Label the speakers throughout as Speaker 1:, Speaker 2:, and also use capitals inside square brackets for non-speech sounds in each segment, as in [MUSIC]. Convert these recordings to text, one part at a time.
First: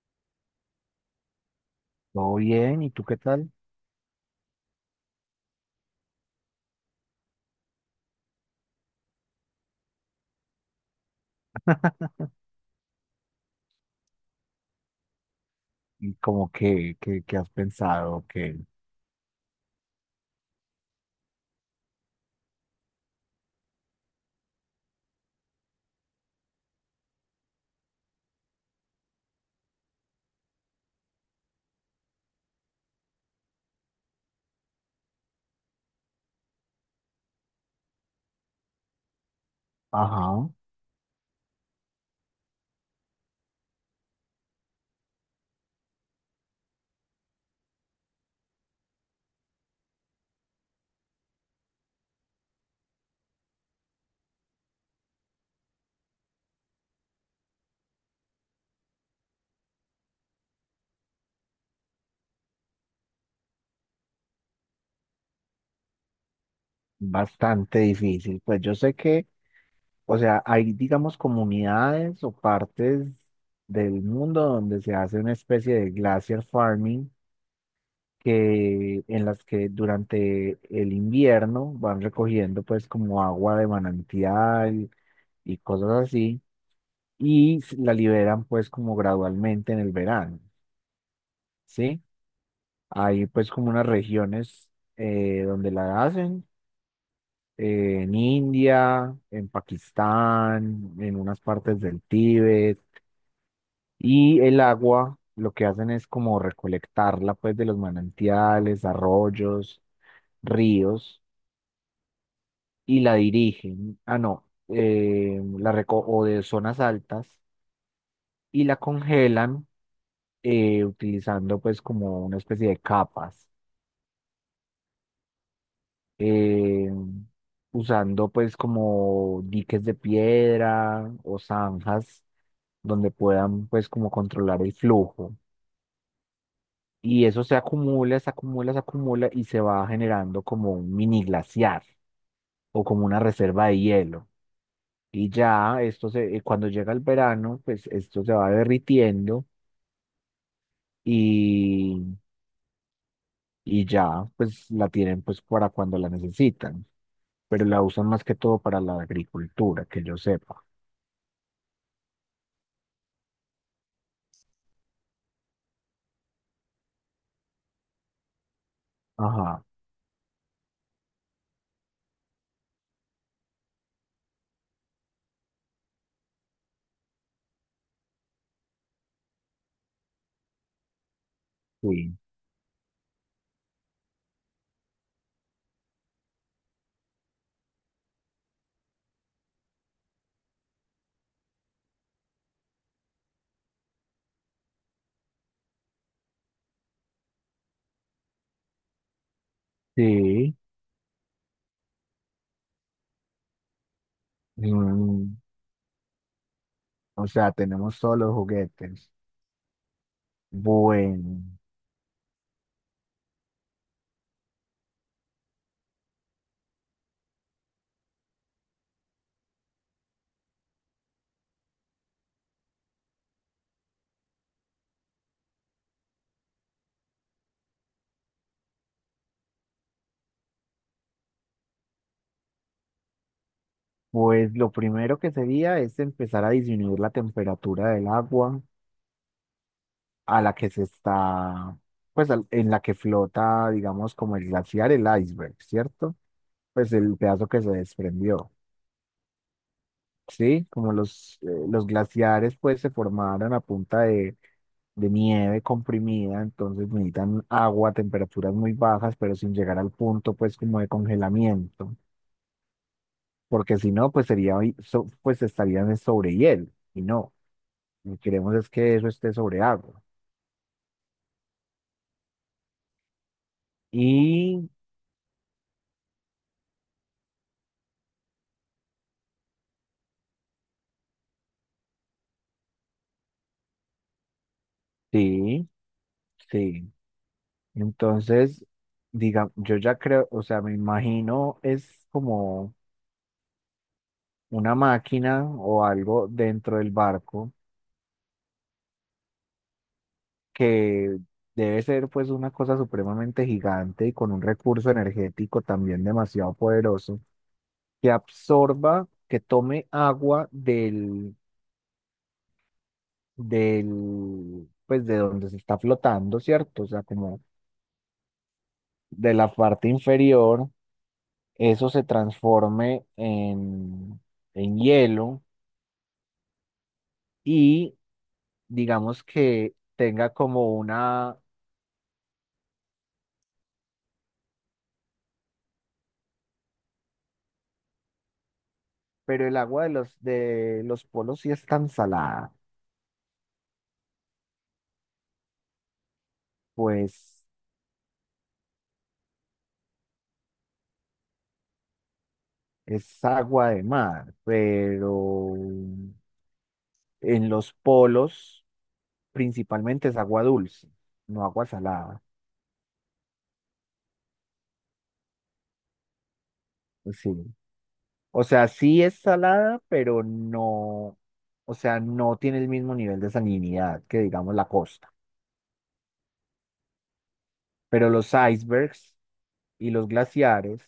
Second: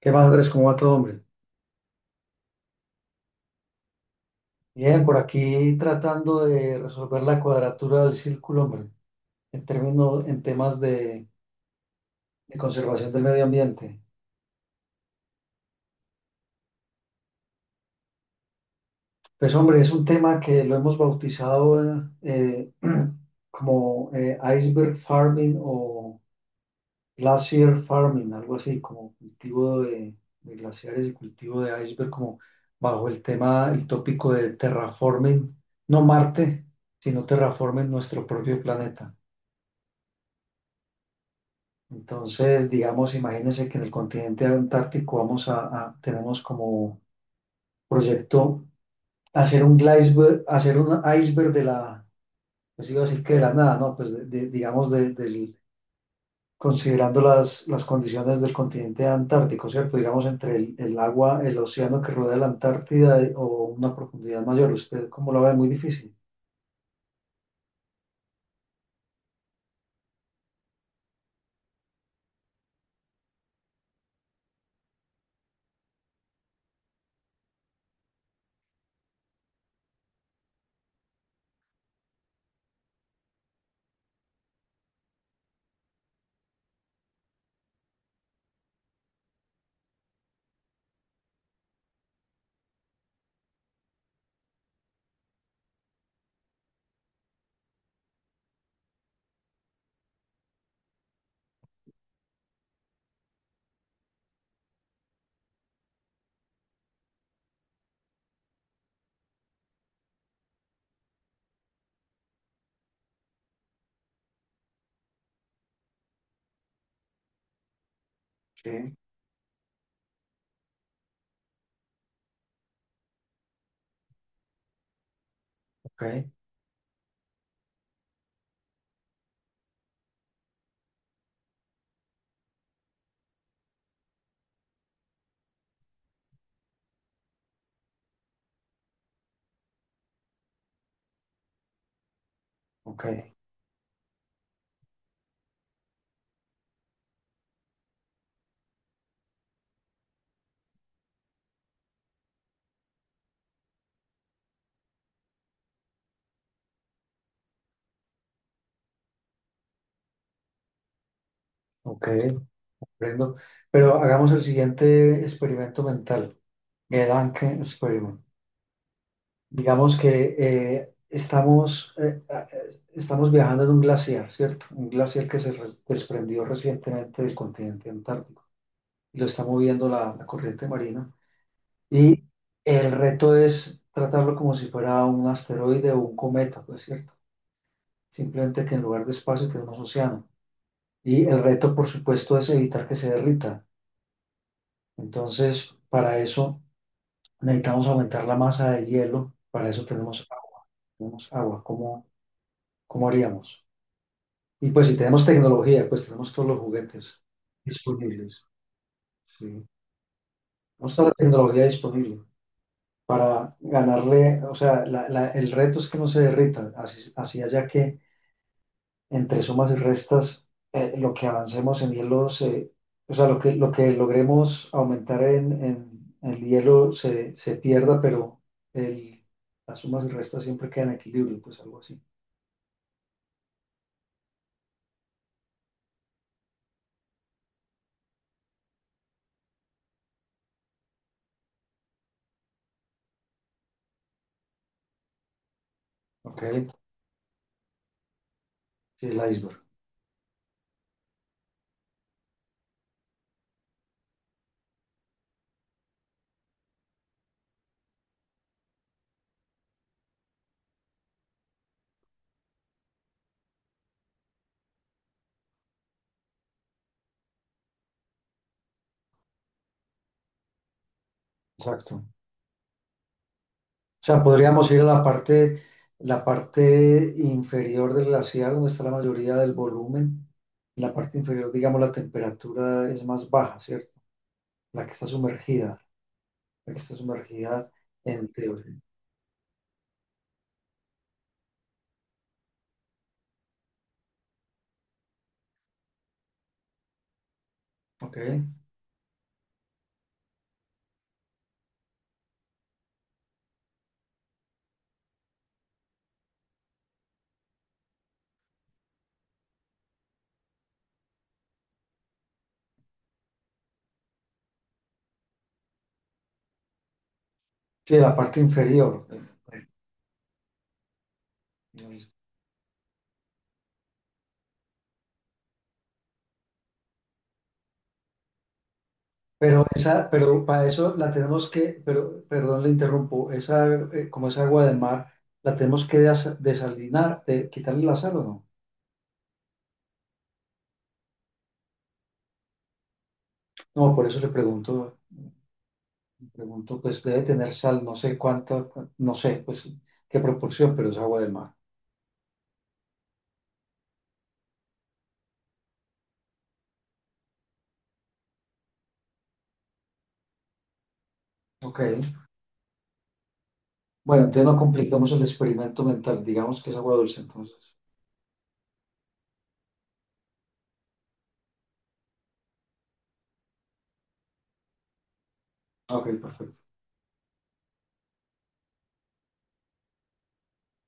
Speaker 1: ¿Qué más, Andrés? ¿Cómo va todo, hombre?
Speaker 2: Todo bien, ¿y tú qué tal?
Speaker 1: Bien, por aquí tratando de resolver la cuadratura del círculo, hombre, en términos, en temas de conservación del medio ambiente.
Speaker 2: ¿Y como que has pensado
Speaker 1: Pues, hombre, es un tema que lo hemos bautizado eh, [CLEARS THROAT] como iceberg farming o glacier farming, algo así, como cultivo de glaciares y cultivo de iceberg, como bajo el tema, el tópico de terraforming, no Marte, sino terraforming nuestro propio planeta.
Speaker 2: ajá,
Speaker 1: Entonces, digamos, imagínense que en el continente antártico vamos a, tenemos como proyecto hacer un iceberg de la, pues iba a decir que de la nada, ¿no? Pues digamos, del, considerando las condiciones del continente antártico, ¿cierto? Digamos, entre el agua, el océano que rodea la Antártida o una profundidad mayor. ¿Usted cómo lo ve? Muy difícil.
Speaker 2: bastante difícil? Pues yo sé que, o sea, hay, digamos, comunidades o partes del mundo donde se hace una especie de glacier farming que, en las que durante el invierno van recogiendo pues como agua de manantial y cosas así y la liberan pues como gradualmente en el verano, ¿sí? Hay pues como unas regiones donde la hacen, en India, en Pakistán, en unas partes del Tíbet. Y el agua lo que hacen es como recolectarla pues de los manantiales, arroyos, ríos y la dirigen, ah no, la reco o de zonas altas y la
Speaker 1: Sí.
Speaker 2: congelan utilizando pues como una especie de capas.
Speaker 1: Ok,
Speaker 2: eh, Usando pues como diques de piedra o zanjas donde puedan pues como controlar el flujo. Y eso se acumula y se va generando como un mini glaciar o
Speaker 1: ok,
Speaker 2: como una reserva de hielo. Y ya esto se, cuando llega el verano, pues esto se va derritiendo y, y ya pues la tienen pues para cuando la necesitan. Pero la usan más que todo para la agricultura, que yo sepa.
Speaker 1: ok, comprendo. Pero hagamos el siguiente experimento mental, el Anke Experiment.
Speaker 2: Ajá,
Speaker 1: Digamos que estamos viajando en un glaciar, ¿cierto? Un glaciar que se desprendió recientemente del continente antártico y lo está moviendo la, la corriente marina.
Speaker 2: sí,
Speaker 1: Y el reto es tratarlo como si fuera un asteroide o un cometa, pues, ¿cierto? Simplemente que en lugar de espacio tenemos océano. Y el reto, por supuesto, es evitar que se derrita. Entonces, para eso necesitamos aumentar la masa de hielo. Para eso tenemos
Speaker 2: sí.
Speaker 1: agua. Tenemos agua. ¿Cómo haríamos? Y pues si tenemos
Speaker 2: Mm,
Speaker 1: tecnología, pues tenemos todos los juguetes
Speaker 2: o sea, tenemos todos los
Speaker 1: disponibles.
Speaker 2: juguetes.
Speaker 1: Sí. Tenemos toda la
Speaker 2: Bueno,
Speaker 1: tecnología disponible para ganarle, o sea, el reto es que no se derrita, así, así haya que entre sumas y restas, lo que avancemos en hielo, se, o sea, lo que logremos aumentar en, en el hielo se, se pierda, pero el, las sumas y restas siempre quedan en equilibrio, pues algo así.
Speaker 2: pues lo primero que sería es empezar a disminuir la temperatura del agua a la que se está, pues al- en la que flota, digamos, como el glaciar, el iceberg, ¿cierto?
Speaker 1: Ok,
Speaker 2: Pues el pedazo que se desprendió.
Speaker 1: sí, el iceberg,
Speaker 2: Sí, como los glaciares pues se formaron a punta de nieve comprimida, entonces necesitan agua a temperaturas muy bajas, pero sin llegar al punto pues como de congelamiento, porque si no pues sería, hoy- so- pues estarían en sobre hielo, y no, lo que queremos es que eso esté sobre agua.
Speaker 1: exacto. O sea,
Speaker 2: Y
Speaker 1: podríamos ir a la parte inferior del glaciar, donde está la mayoría del volumen. En la parte inferior, digamos, la temperatura es más baja, ¿cierto? La que está
Speaker 2: sí,
Speaker 1: sumergida, la que
Speaker 2: sí,
Speaker 1: está sumergida en
Speaker 2: entonces,
Speaker 1: teoría.
Speaker 2: diga, yo ya creo, o sea, me imagino es como una máquina o algo dentro del barco
Speaker 1: ¿Ok?
Speaker 2: que debe ser pues una cosa supremamente gigante y con un recurso energético también demasiado poderoso, que absorba, que tome agua del, pues de donde se está flotando, ¿cierto? O sea, como
Speaker 1: Sí, la parte inferior.
Speaker 2: de la parte inferior, eso se
Speaker 1: Eh,
Speaker 2: transforme en hielo y digamos
Speaker 1: Pero
Speaker 2: que
Speaker 1: esa,
Speaker 2: tenga
Speaker 1: pero para
Speaker 2: como
Speaker 1: eso la
Speaker 2: una,
Speaker 1: tenemos que, pero, perdón, le interrumpo, esa, como es agua de mar, la tenemos que desalinar, de, quitarle la sal o no.
Speaker 2: pero el agua de los polos sí es tan salada,
Speaker 1: No, por eso le pregunto. Pregunto, pues debe
Speaker 2: pues
Speaker 1: tener sal, no sé cuánto, no sé, pues qué proporción, pero es agua de mar.
Speaker 2: es agua de mar, pero en los polos principalmente es agua dulce, no agua
Speaker 1: Ok.
Speaker 2: salada.
Speaker 1: Bueno, entonces no complicamos el experimento mental, digamos que es agua
Speaker 2: Pues
Speaker 1: dulce,
Speaker 2: sí.
Speaker 1: entonces.
Speaker 2: O sea, sí es salada, pero no, o sea, no tiene el mismo nivel de salinidad que, digamos, la costa.
Speaker 1: Ok, perfecto.
Speaker 2: Pero los icebergs y los glaciares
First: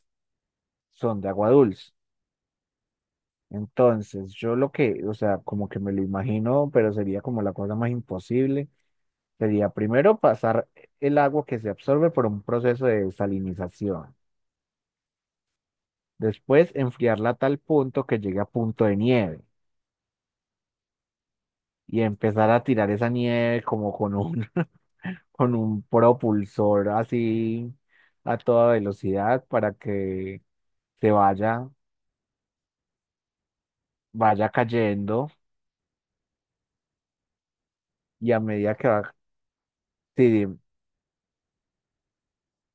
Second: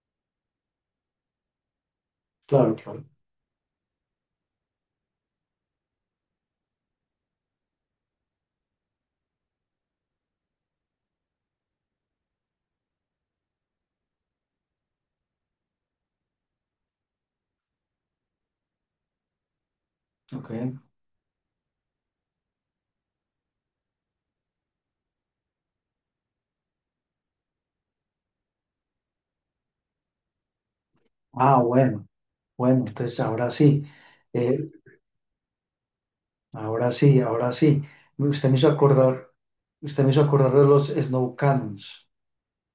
Speaker 2: son de agua dulce.
Speaker 1: Claro, claro.
Speaker 2: Entonces, yo lo que, o sea, como que me lo imagino, pero sería como la cosa más imposible. Sería primero pasar el agua que se absorbe por un proceso de desalinización, después enfriarla a tal punto que llegue a punto de nieve
Speaker 1: Ok.
Speaker 2: y empezar a tirar esa nieve como con un, [LAUGHS] con un propulsor así a toda velocidad para que se
Speaker 1: Ah,
Speaker 2: vaya,
Speaker 1: bueno, bueno, entonces ahora sí,
Speaker 2: vaya
Speaker 1: eh,
Speaker 2: cayendo
Speaker 1: ahora sí, ahora sí.
Speaker 2: y a
Speaker 1: Usted me hizo
Speaker 2: medida que va,
Speaker 1: acordar, usted me hizo
Speaker 2: sí,
Speaker 1: acordar de los snow cannons.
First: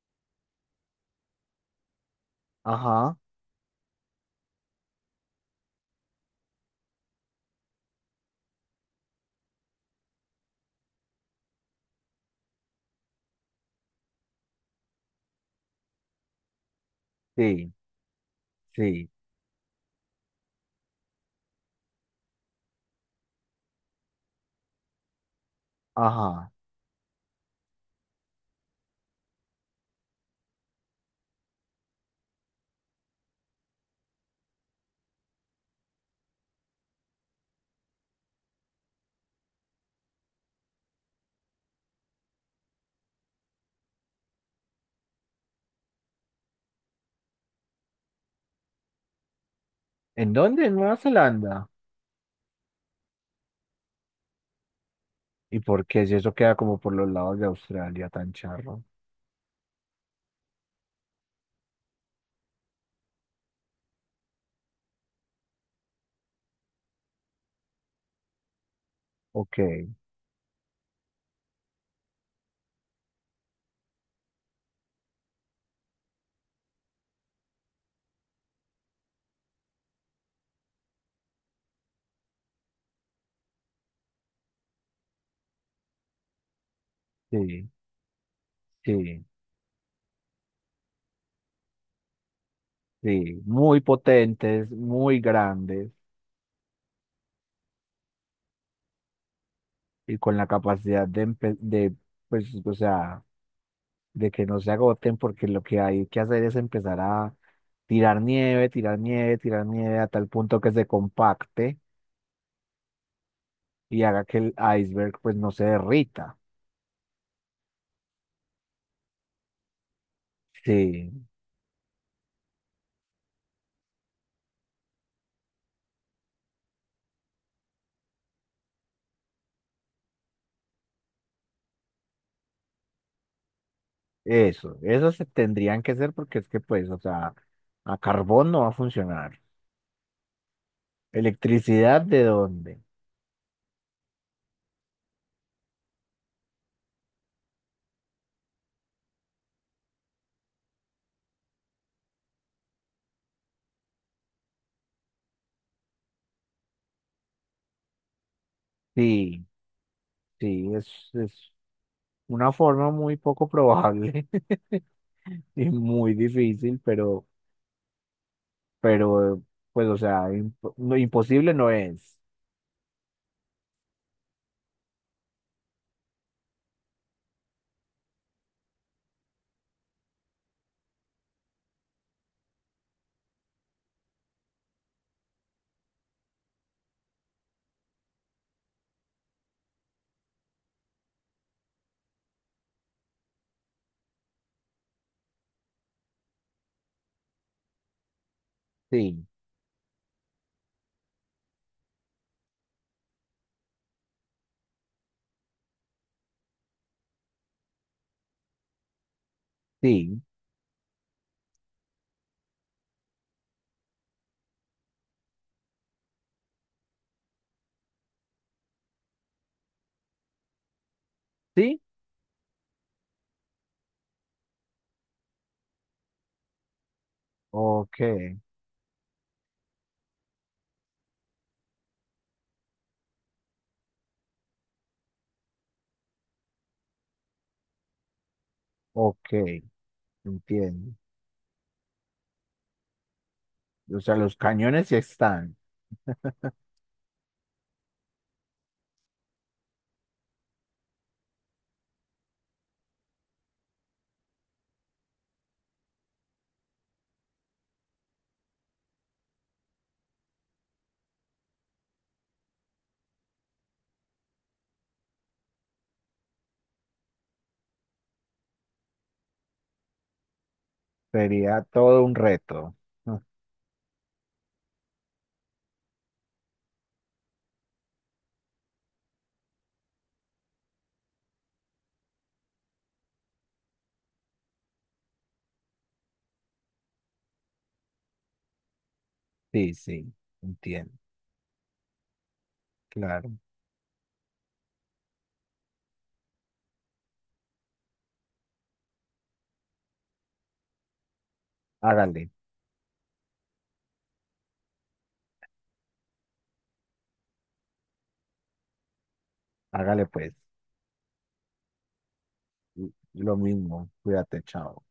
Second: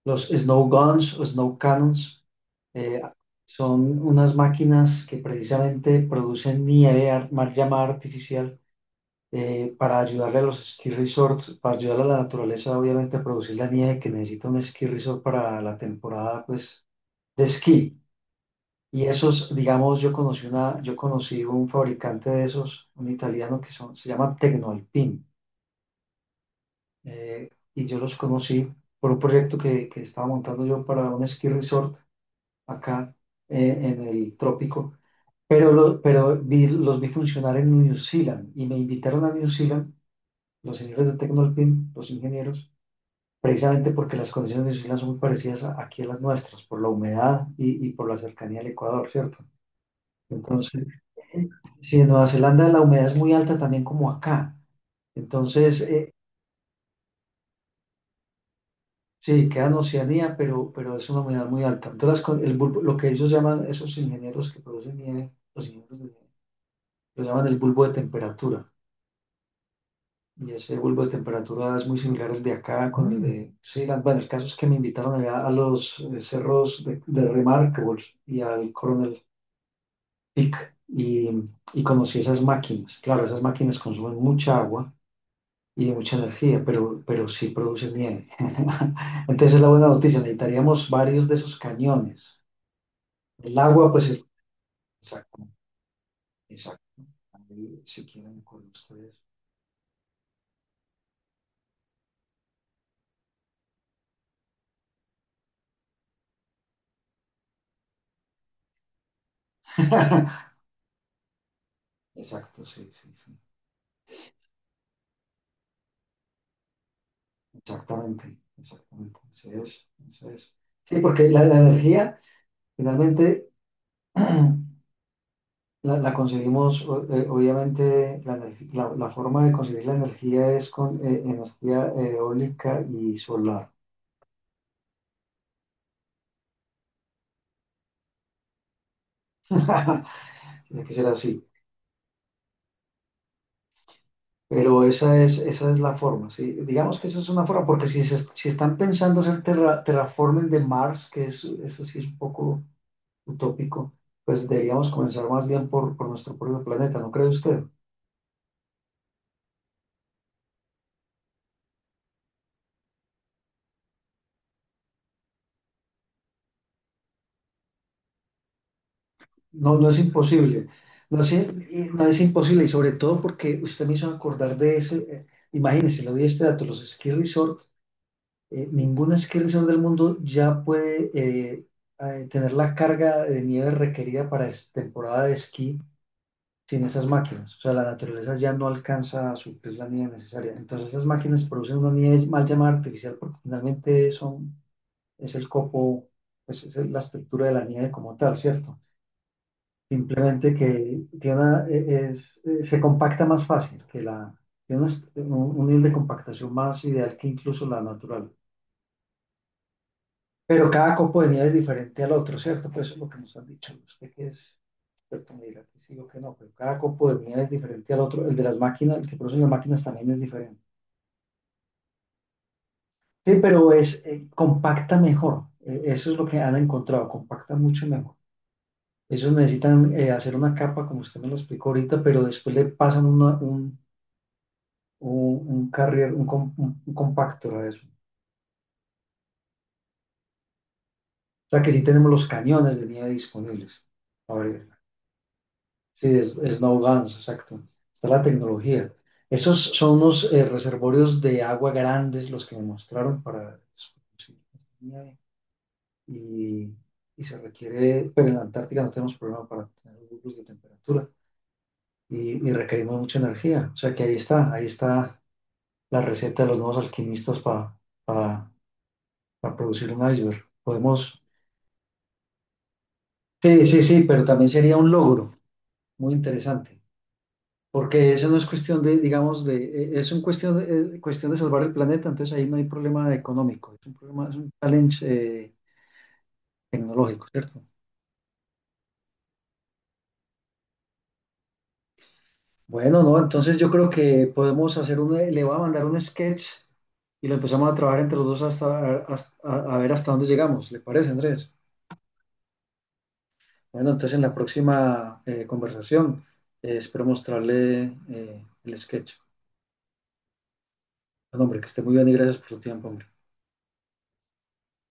Speaker 1: Los Snow Guns o Snow Cannons eh,
Speaker 2: ajá,
Speaker 1: son unas máquinas que precisamente producen nieve, llamada artificial, para ayudarle a los ski resorts, para ayudar a la naturaleza, obviamente, a producir la nieve que necesita un ski resort para la temporada, pues, de
Speaker 2: sí,
Speaker 1: esquí. Y
Speaker 2: sí,
Speaker 1: esos, digamos, yo conocí una, yo conocí un fabricante de esos, un italiano que son, se llama Tecnoalpin,
Speaker 2: ajá.
Speaker 1: eh, y yo los conocí por un proyecto que estaba montando yo para un ski resort acá en el trópico, pero, pero los vi funcionar en New Zealand y me invitaron a New Zealand, los señores de Tecnolpin, los ingenieros, precisamente porque las condiciones de New Zealand son muy parecidas aquí a las nuestras, por la humedad y por la cercanía al Ecuador, ¿cierto?
Speaker 2: ¿En dónde? En
Speaker 1: Entonces,
Speaker 2: Nueva
Speaker 1: eh,
Speaker 2: Zelanda.
Speaker 1: sí, en Nueva Zelanda la humedad es muy alta también como acá,
Speaker 2: ¿Y
Speaker 1: entonces...
Speaker 2: por qué
Speaker 1: eh,
Speaker 2: si eso queda como por los lados de Australia tan charro?
Speaker 1: Sí, queda en Oceanía, pero es una humedad muy alta. Entonces, las con- el bulbo- lo que ellos llaman, esos ingenieros que producen nieve, los ingenieros de nieve, lo llaman el bulbo de temperatura.
Speaker 2: Ok,
Speaker 1: Y ese bulbo de temperatura es muy similar al de acá con el de sí. Bueno, el caso es que me invitaron allá a los cerros de Remarkables y al Coronel Peak y conocí esas máquinas. Claro, esas máquinas consumen mucha agua y mucha energía, pero sí
Speaker 2: sí,
Speaker 1: producen nieve.
Speaker 2: sí,
Speaker 1: [LAUGHS] Entonces es la buena noticia, necesitaríamos varios de esos cañones.
Speaker 2: sí,
Speaker 1: El
Speaker 2: muy
Speaker 1: agua, pues,
Speaker 2: potentes, muy
Speaker 1: exacto,
Speaker 2: grandes
Speaker 1: exacto. Ahí, si quieren, con ustedes.
Speaker 2: y con la capacidad de, pues, o sea, de que no se agoten porque lo que hay que hacer es empezar a tirar nieve, tirar nieve, tirar nieve a tal
Speaker 1: [LAUGHS]
Speaker 2: punto que se compacte
Speaker 1: Exacto, sí, sí, sí.
Speaker 2: y haga que el iceberg pues no se derrita.
Speaker 1: Exactamente, exactamente. Eso es, eso es. Sí,
Speaker 2: Sí,
Speaker 1: porque la energía, finalmente, [CLEARS THROAT] la, la conseguimos, obviamente, la, la, la forma de conseguir la energía es con energía eólica y solar.
Speaker 2: eso se tendrían que hacer porque es que pues, o sea, a carbón no va a funcionar.
Speaker 1: [LAUGHS] Tiene que ser así.
Speaker 2: ¿Electricidad de dónde?
Speaker 1: Pero esa es la forma, ¿sí? Digamos que esa es una forma, porque si, si están pensando hacer terraforming de Mars, que es, eso sí es un poco utópico, pues deberíamos comenzar más bien por nuestro propio planeta, ¿no cree usted?
Speaker 2: Sí, sí, es una forma muy poco probable [LAUGHS] y muy difícil, pero,
Speaker 1: No,
Speaker 2: pues,
Speaker 1: no
Speaker 2: o
Speaker 1: es
Speaker 2: sea, imp-
Speaker 1: imposible.
Speaker 2: no,
Speaker 1: No es,
Speaker 2: imposible no
Speaker 1: no es
Speaker 2: es.
Speaker 1: imposible y sobre todo porque usted me hizo acordar de ese. Imagínese, le doy este dato, los ski resort, ningún ski resort del mundo ya puede tener la carga de nieve requerida para temporada de esquí sin esas máquinas. O sea, la naturaleza ya no alcanza a suplir la nieve necesaria. Entonces esas máquinas producen una nieve mal llamada artificial porque finalmente son, es el copo, pues es la estructura de la nieve como tal, ¿cierto?
Speaker 2: Sí,
Speaker 1: Simplemente que tiene es, se compacta más fácil que la, tiene un nivel de compactación más ideal que incluso la natural.
Speaker 2: sí,
Speaker 1: Pero cada copo de nieve es diferente al otro, ¿cierto? Pues eso es lo que nos han dicho. Usted que es experto me dirá que sí o que no, pero cada copo de nieve es diferente al otro. El de las máquinas, el que producen las máquinas también es diferente.
Speaker 2: sí.
Speaker 1: Sí, pero es compacta mejor. Eso es lo que han encontrado, compacta mucho
Speaker 2: Ok,
Speaker 1: mejor. Ellos necesitan hacer una capa, como usted me lo explicó ahorita, pero después le pasan una, un carrier, un, un compactor de eso. O
Speaker 2: ok, entiendo.
Speaker 1: sea que sí tenemos los cañones de nieve disponibles.
Speaker 2: O sea,
Speaker 1: A
Speaker 2: los
Speaker 1: ver,
Speaker 2: cañones sí están.
Speaker 1: sí, es, snow guns, exacto. Está la tecnología. Esos son unos reservorios de agua grandes los que me mostraron para eso, sí, nieve. Y, y se requiere, pero en la Antártica no tenemos problema para tener grupos de temperatura y requerimos mucha energía. O sea que ahí está la receta de los nuevos alquimistas para, para producir un iceberg. Podemos
Speaker 2: Sería todo un reto. Ah,
Speaker 1: sí, sí, sí, pero también sería un logro muy interesante, porque eso no es cuestión de, digamos, de, es un cuestión de salvar el planeta, entonces ahí no hay problema económico, es un problema, es un challenge eh, tecnológico, ¿cierto?
Speaker 2: sí, sí, entiendo.
Speaker 1: Bueno, no,
Speaker 2: Claro.
Speaker 1: entonces yo creo que podemos hacer un, le voy a mandar un sketch y lo empezamos a trabajar entre los dos hasta, a ver hasta dónde llegamos, ¿le parece, Andrés?
Speaker 2: Hágale,
Speaker 1: Bueno, entonces en la próxima conversación espero mostrarle el sketch.
Speaker 2: hágale pues.
Speaker 1: Bueno, hombre, que esté muy bien y gracias por su tiempo, hombre.
Speaker 2: Lo mismo. Cuídate, chao.